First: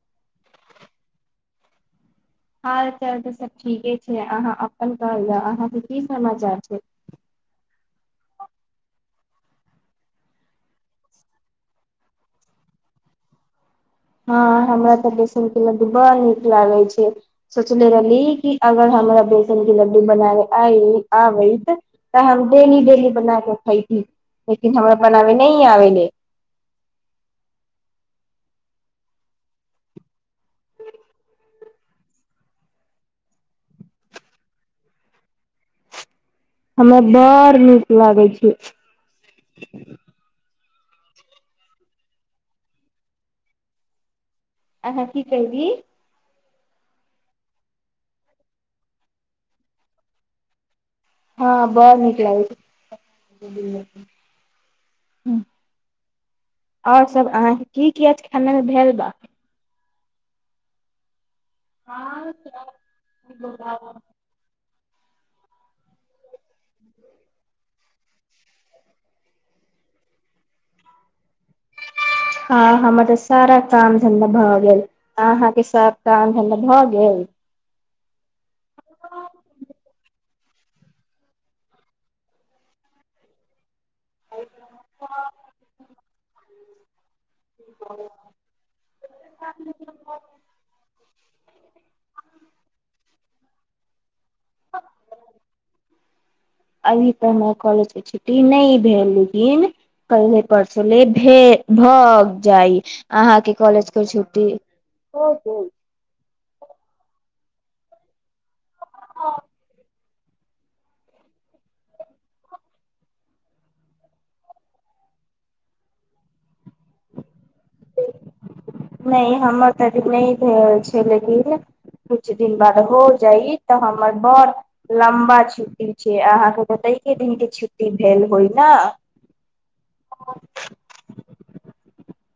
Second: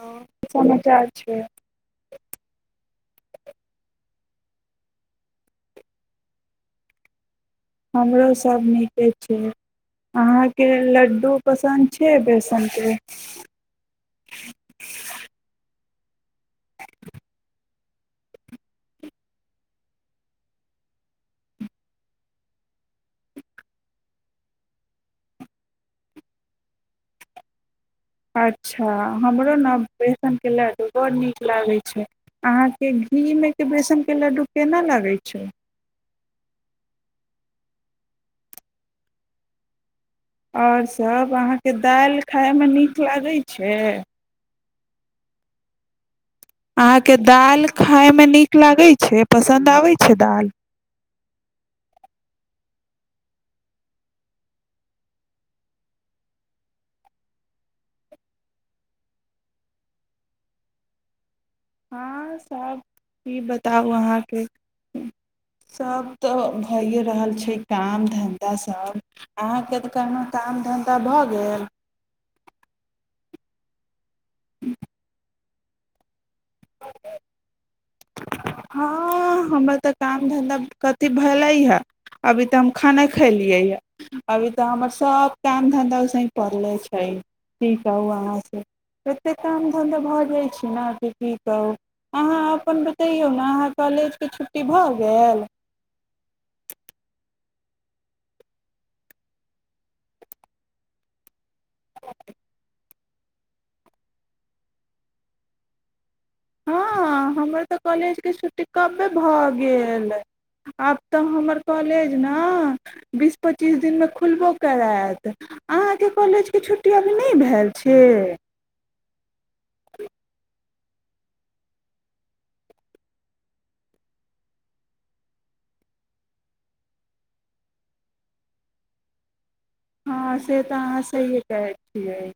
हँ की समाचार छै हाल चाल तऽ सब ठीके छै अहाँ अपन कहल जाउ अहाँके की समाचार छै हमरो सभ नीके छै अहाँके लड्डू पसन्द छै बेसनके हँ हमरा तऽ बेसन के लड्डू बड़ नीक लागे छै सोचले रहली कि अगर हमरा बेसन के लड्डू बनाबे आ आबैत तऽ हम डेली डेली बना क खेती लेकिन हमरा बनाबे नहि आबेले अच्छा हमरो ने बेसनके लड्डू बड्ड नीक लागै छै अहाँके घीमे बेसनके लड्डू केना लगै छै हमे बड़ नीक लागै छ आओर सभ अहाँके दालि खायमे नीक लागैत छै आहँ की कह दी अहाँके दालि खायमे नीक लागै छै पसन्द आबै छै दालि हँ बड़ नीक लागैत छै आओर सब अहके की क खानमे भेल बा हँ सबब ईी बताउ अहाँके सब तऽ भइए रहल छै काम धन्धा सब अहाँके तऽ कहलहु काम धन्धा भऽ गेल हँ हम तऽ सारा काम भ गेल अहाँके सान भ गेल हँ हमर तऽ काम धन्धा कथी भेलै हे अभी तऽ हम खाना खेलियै हए अभी तऽ हमर सब काम धधा स पड़ले छै की कहू अहाँ से एतेक काम धन्धा भऽ जाइ छै ने अथी ठीक है अहाँ अपन बतैयौ मह कलेज के छुट्टी भऽ गेल त हमरा कॉलेज के छुट्टी नहि भेल लेकिन कले परसोले भेल भग जाइ अहाँके कॉलेज को छुट्टी हँ हमर तऽ कॉलेजके छुट्टी कमे भऽ गेल आब तऽ हमर कॉलेज ने बीस पच्चीस दिनमे खुलबो करत अहाँके कॉलेजके छुट्टी अभी नहि भेल छै नहि हमर तऽ अ नहि भेल छै लेकिन किछु दिन बाद हो जाइ तऽ हमर बड़ लम्बा छुट्टी छै अहाँके कत एकके दिनके छुट्टी भेल होइ ने हँ से तऽ अहाँ सहिए कहैत छियै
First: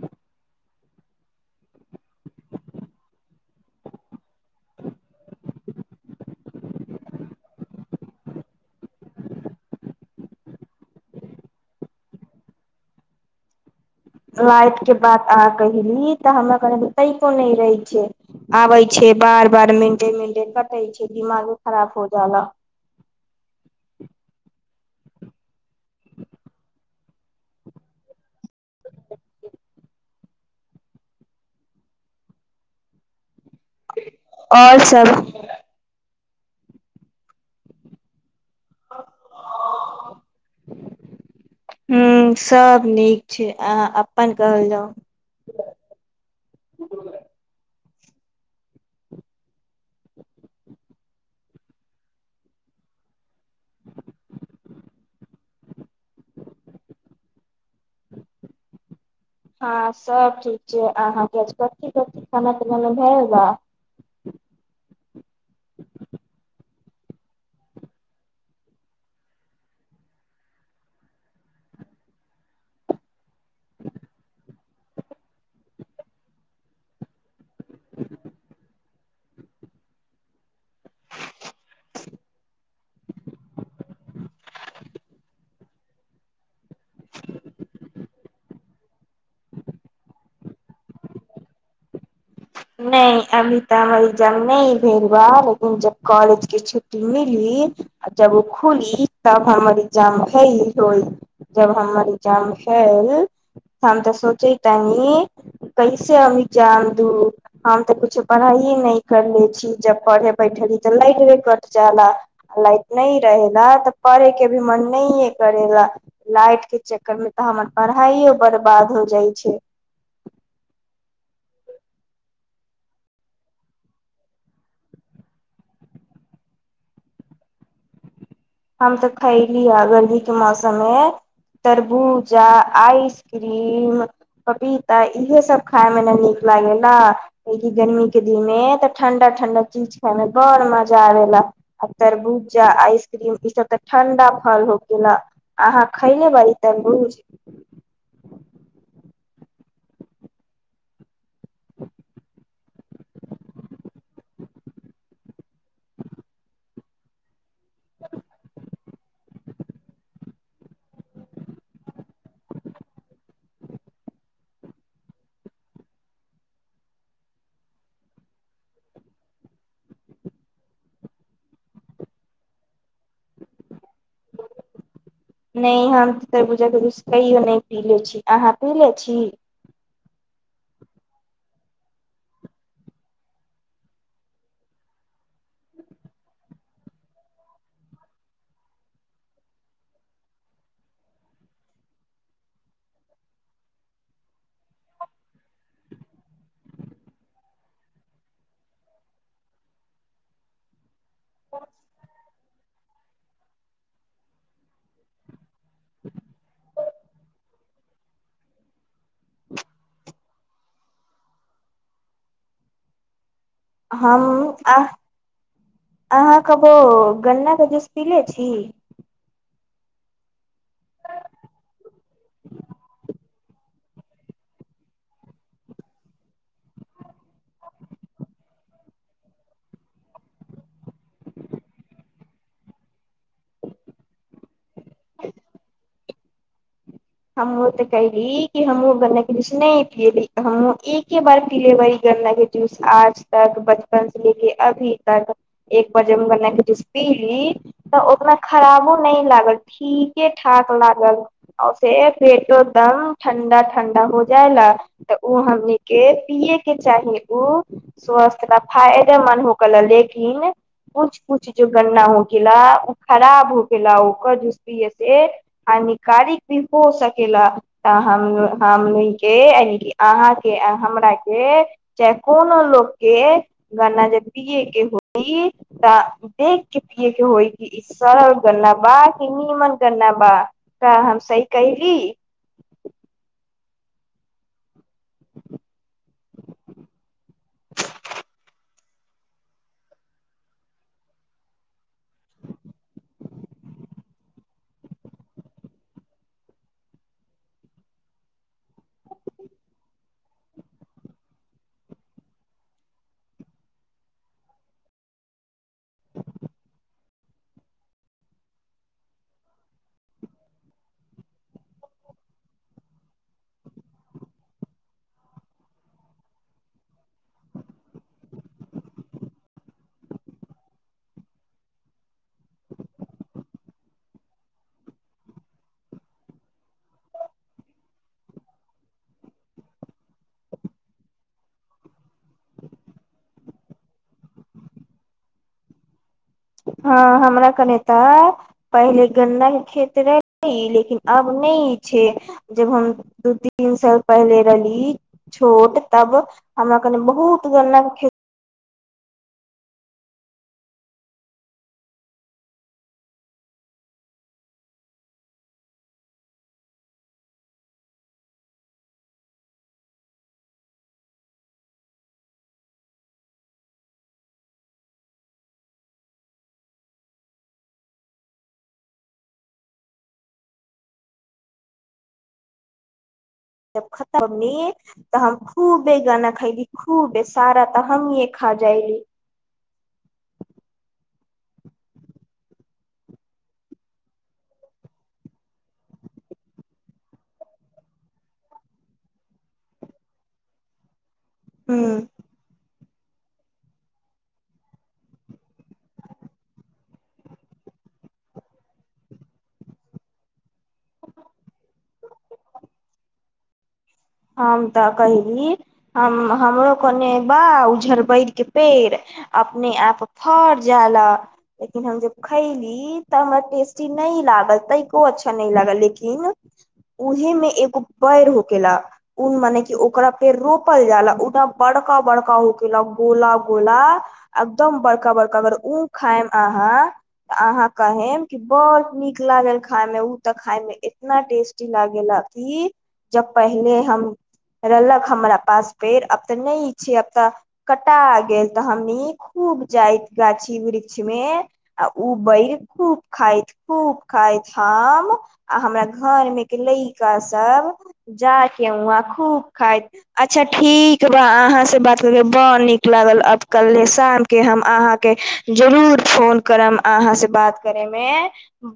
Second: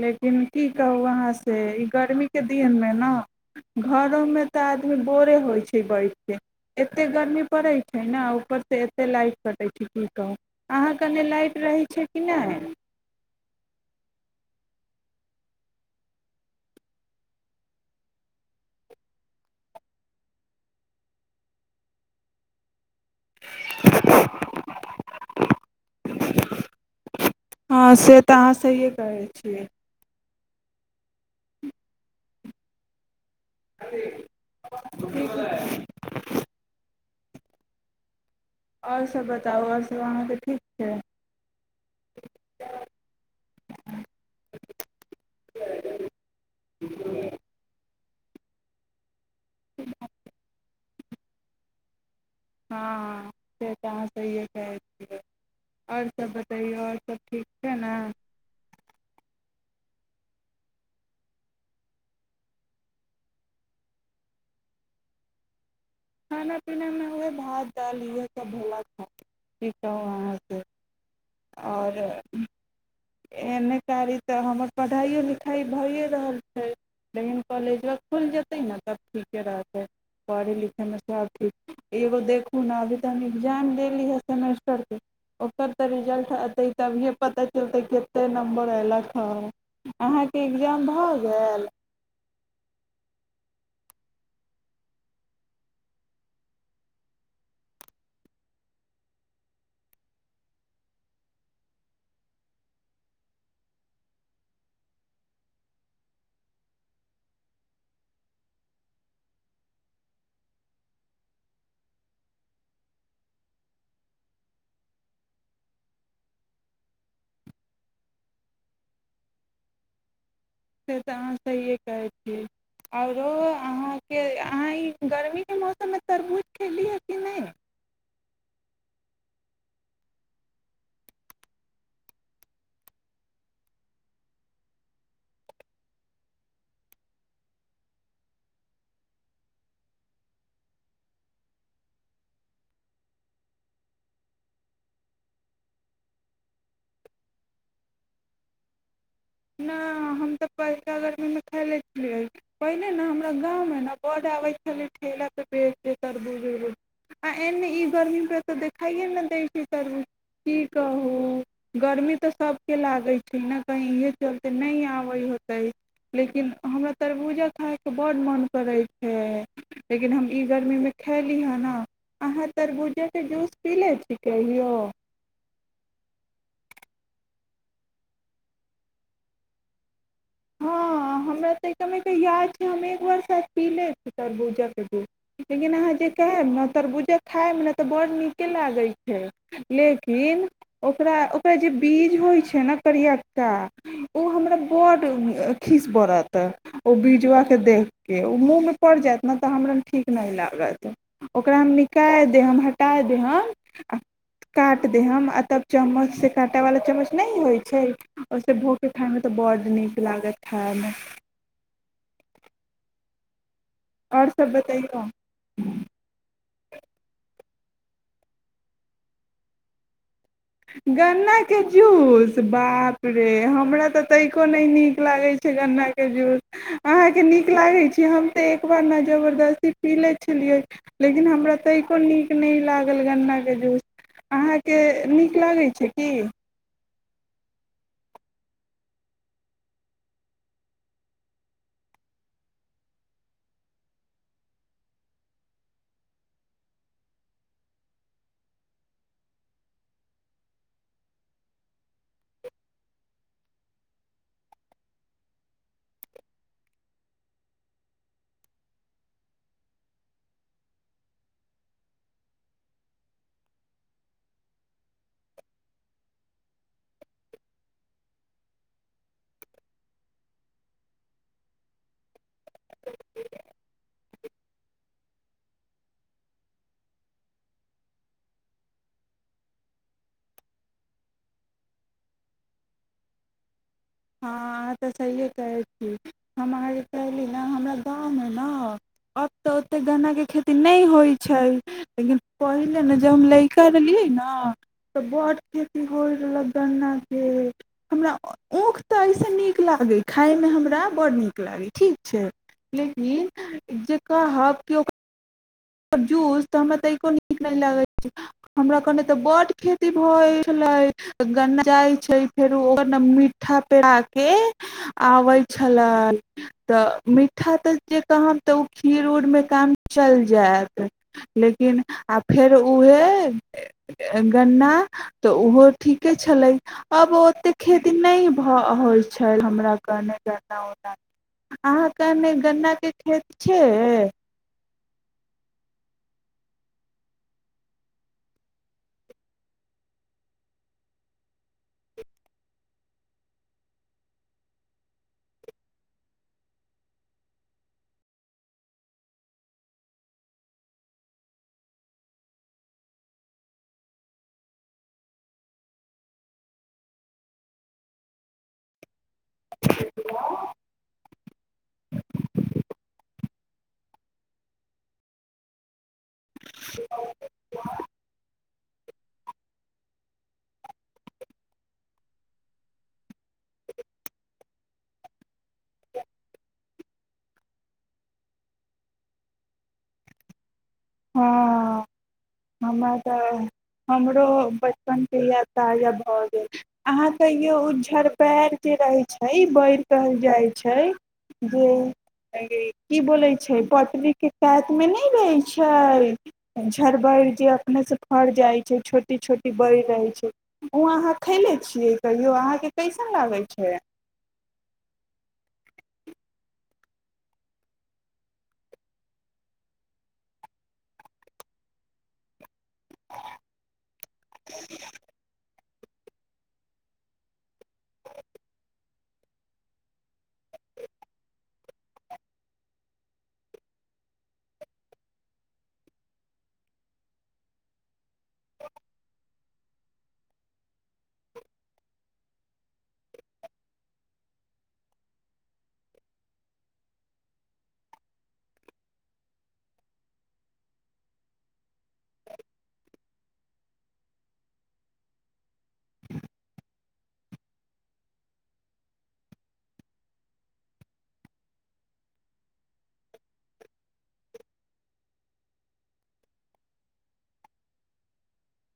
लेकिन की कहू अहाँसँ ई गर्मीके दिनमे ने घरोमे त आदमी बोरे होइ छै बैठ के एते गर्मी पड़े छै छै ने ऊपर से एते लाइट कटे छै की कहू अहाँ कने लाइट रहै छै कि नहि लाइट के बात अह कहली तऽ हमरा क तैो नहि रहे छै आबे छै बार बार मेंटे मेंटे कटे छै दिमागो खराब हो जाला हँ से तऽ अहाँ सहिए कहै छियै और सब [inaudible] आओर सब बताउ आओर सब अहाँके ठीक छै ह सब नीक छै अ अपन कहल जाउ त हँ से तऽ अहाँ सहिए कहै छियै आओर सब बतैयौ आओर सभ ठीक छै ने हँ सब ठीक छै अहाँके कथी कथी खाना पीनामे भएगा पिनेमे हुए भात दालि इएह सब भला खा पी कहु अहाँ से आओर एने कारी तऽ हमर पढ़ाइओ लिखाइ भइए रहल छै लेकिन कॉलेज व खुलि जेतै ने तब ठीके रहतै पढ़य लिखयमे सभचीज एगो देखू ने अभी तऽ हम एकग्जाम देली हे सेमेस्टरके ओकर तऽ रिजल्ट अतै तभिए पता चलतै कतेक नम्बर अयलक हँ अहाँके एग्जाम भऽ गेल नहि अभी तऽ हमर एग्जाम नहि भेल बा लेकिन जब कॉलेज के छुट्टी मिली आ जब ओ खुली तब हमर एग्जाम भेल होई जब हमर एग्जाम भेल हम तऽ सोचे तनि कैसे हम एग्जाम दू हम तऽ कछो पढ़ाइए नहि करले छी जब पढ़े बैठली तऽ लाइट भे कट जयाला आ लाइट नहि रहेला तऽ पढ़े के भी मन नहिए करेला लाइट के चक्करमे तऽ हमर पढ़ाइयो बर्बाद हो जाइ छै से तऽ अहाँ सहिए कहै छियै आओरो अहाँके अहाँ ई गर्मीके मौसममे तरबूज खेलियए कि नहि हम तऽ खैली ह गर्मी के मौसम मे तरबूजा आइसक्रीम पपीता इहे सब खाय मे ने नीक लागेला क कि गर्मी के दिन मे तऽ ठंडा ठंडा चीज खाय मे बड़ मजा आबेला आ तरबूजा आइस ्रम ई सब तऽ ठण्डा फल हो गेला अहाँ खैनेेब ते बूज नहि हम तऽ पैसा गर्मीमे तले छ पहिनेे ने हमरा गाँवमे ने बड आबैत छलै ठेला त बेतर बुज एन ई गर्मी पे त देख खाइए नहि दै छै तरूज की कहू गर्मी तऽ सभके लागै छै ने कहीे चलते नहि आबै होतै लेकिन हमरा तरबूजा खायके बडड़ड मन करै छै लेकिन हम ई गर्मीमे खली ह ने अहाँ तरबूजाक के जूस पी ले छी नहि हम तऽ तर पूजा करू कैयो नहि पी ले छी अहाँ पी ले छी हँ हमरा तऽ समके याद छै हम एकबारसँ पी लै छी तरबूजकके दूध लेकिन अहाँ जे कहेब ने तरबूजा खायब ने तऽ बड़ नीके लागैत छै लेकिन ओकरा ओकरा जे बीज होइत छै ने करियक्का ओ हमरा बड़ खीस पड़त ओ बजबके देखके ओ मुँहमे पड़ि जायत ने तऽ हमरा ठीक नहि लागत ओकरा हम निकालि देब हटा देब आ काटि देब आ तब चम्मच से काँटा वालला चम्मच न होइ छै छै स भोगे खााय में तऽ बड्ड नीक क लागत हमे हम अ बतैयौ अहाँ कहबौ गन्न जुस पीले छी गन्नाके जूस बाप रे हमरा तऽ तइिको नहि नीक लागैत छै गन्नाके जूस अहाँके नीक लागैत छै हम तऽ एकबार ने जबरदस्ती पी लैत छलियै लेकिन हमरा तैको नीक नहि लागल गन्नाके जूस अहाँके नीक नठीक लागै छै की हमहुँ तऽ कहैली कि हमहुँ गन्ना के जूस नहि पियली हमँ एके बार पी लेब गन्ना के जूस आज तक बचपन से लेके अभी तक एक बार जब गन्ना के जूस पीली तऽ ओतना खराबो नहि लागल ठीके ठाक लागल आ से पेटो एकदम ठंडा ठंडा हो जाय ला तऽ उ हमन के पिये के चाही उ स्वस्थ ला फायदेमन्द हो गेला लेकिन कुछ कुछ जो गन्ना हो गेला उ खराब हो गेला ओकर जस पिये से हानिकारक हो सकेला तऽ हम हमन के यान अहा के हमरा के चाहे कोनो लग के गन्ना जे पियए के होई तऽ देख के पिये के होई कि ई सरल गन्ना बा कि नीमन गन्ना बा क रोसी कहहिली हँ अहाँ तऽ सहिए कहै छी हम अहाँ जे कहली ने हमरा गाँवमे ने आब तऽ ओतेक गन्नाके खेती नहि होइत छै लेकिन पहिले ने जब हम लड़का रहलियै ने तऽ बड खेती होय रहलै गन्नाके हमरा ऊख तऽ एहिसँ नीक लागै खायमे हमरा बडड़ नीक लागै ठीक छै लेकिन जे कहब केओ जूस तऽ हमरा त एको नीक नहि लगैत छै हमरा कने तऽ बड खेती भऽइत छलै गन्ना जाइ छै फेरो ओ ने मिीठ्ठा पेरा के आबैत छले तऽ मिी्ठा तऽ जे कहम तऽ ओ खीर उर मे काम चल जायत लेकिन आ फेर उहे गन्ना तऽ ओहो ठीके छलै अब ओतेक खेती नहि भऽ होइ छल हमरा कहने गन्ना ओन्ना अहाँकेने गन्नाके खेत छै हँ हमरा कने तऽ पहिले गन्ने खेत रहलै लेकिन आब नहि छै जब हम दू तीन साल पहिले रहली छोट तब हमरा कने बहुत गन्नाके खेत [inaudible] जब खतम न तऽ हम खूबे गाना खइली खूबे सारा तऽ हम य खा जाइली हँ हमरा तऽ हमरो बचपनके यएाद ताजा भऽ गेल अहाँ कहियो उ झड़ पैर जे रहैत छै बढ़ि कहल जाइत छै गो अ की बोलैत छै पटरीके कातमे नहि रहैत छै झर बैड़ जे अपने से फड़ जाइ छै छोटी छोटी बड़ रहे छै उ अहाँ खैले छियै कहियो अहाँ के कैसन लागत अच्छा हम तऽ कहली हम हमरो कोने बा उझड़बर के पेड़ अपने आप फर जााला लेकिन हम जब खैली ई तऽ हमरा टेस्टी न लागल तको अच्छा न लागल लेकिन लिन उहे मे एगो पैर हो गेलेला ऊन मने क ओकरा पेड़ रोपल जाल ठ बड़का बड़का उ केलक गोला गोला एकदम बड़का बड़का अगर ऊ खायम अहाँ त अहा कहेम क बड़ नीक लागल खाय में ऊ तऽ खाय में एतना टेस्टी लागेला कि जब पहले रहलक हमरा पास पेड़ अब ते न छै आब तऽ कटा गेल तऽ हमनी खूब जाइत गाछी वृक्ष मे आ उ बैर खूब खाइत खूब खाइत हम आ हमरा घर मे के लैड़का सब जा केहुआ खूब खाइत अच्छा ठीक बा अहाँ से बात करके बड़ नीक लागल अब कल्हे शाम के हम अहाँके जरूर फोन करब अहाँ से बात करे मे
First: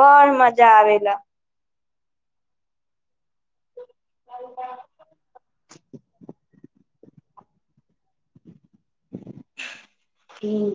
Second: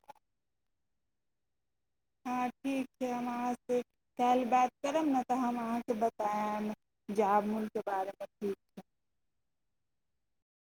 बड़ मजा आब ला हँ ठीक छै हम अहाँसँ काल्हि बात करब ने तऽ हम अहाँकेँ बतायब जामनके बारेमे ठीक छै ठीक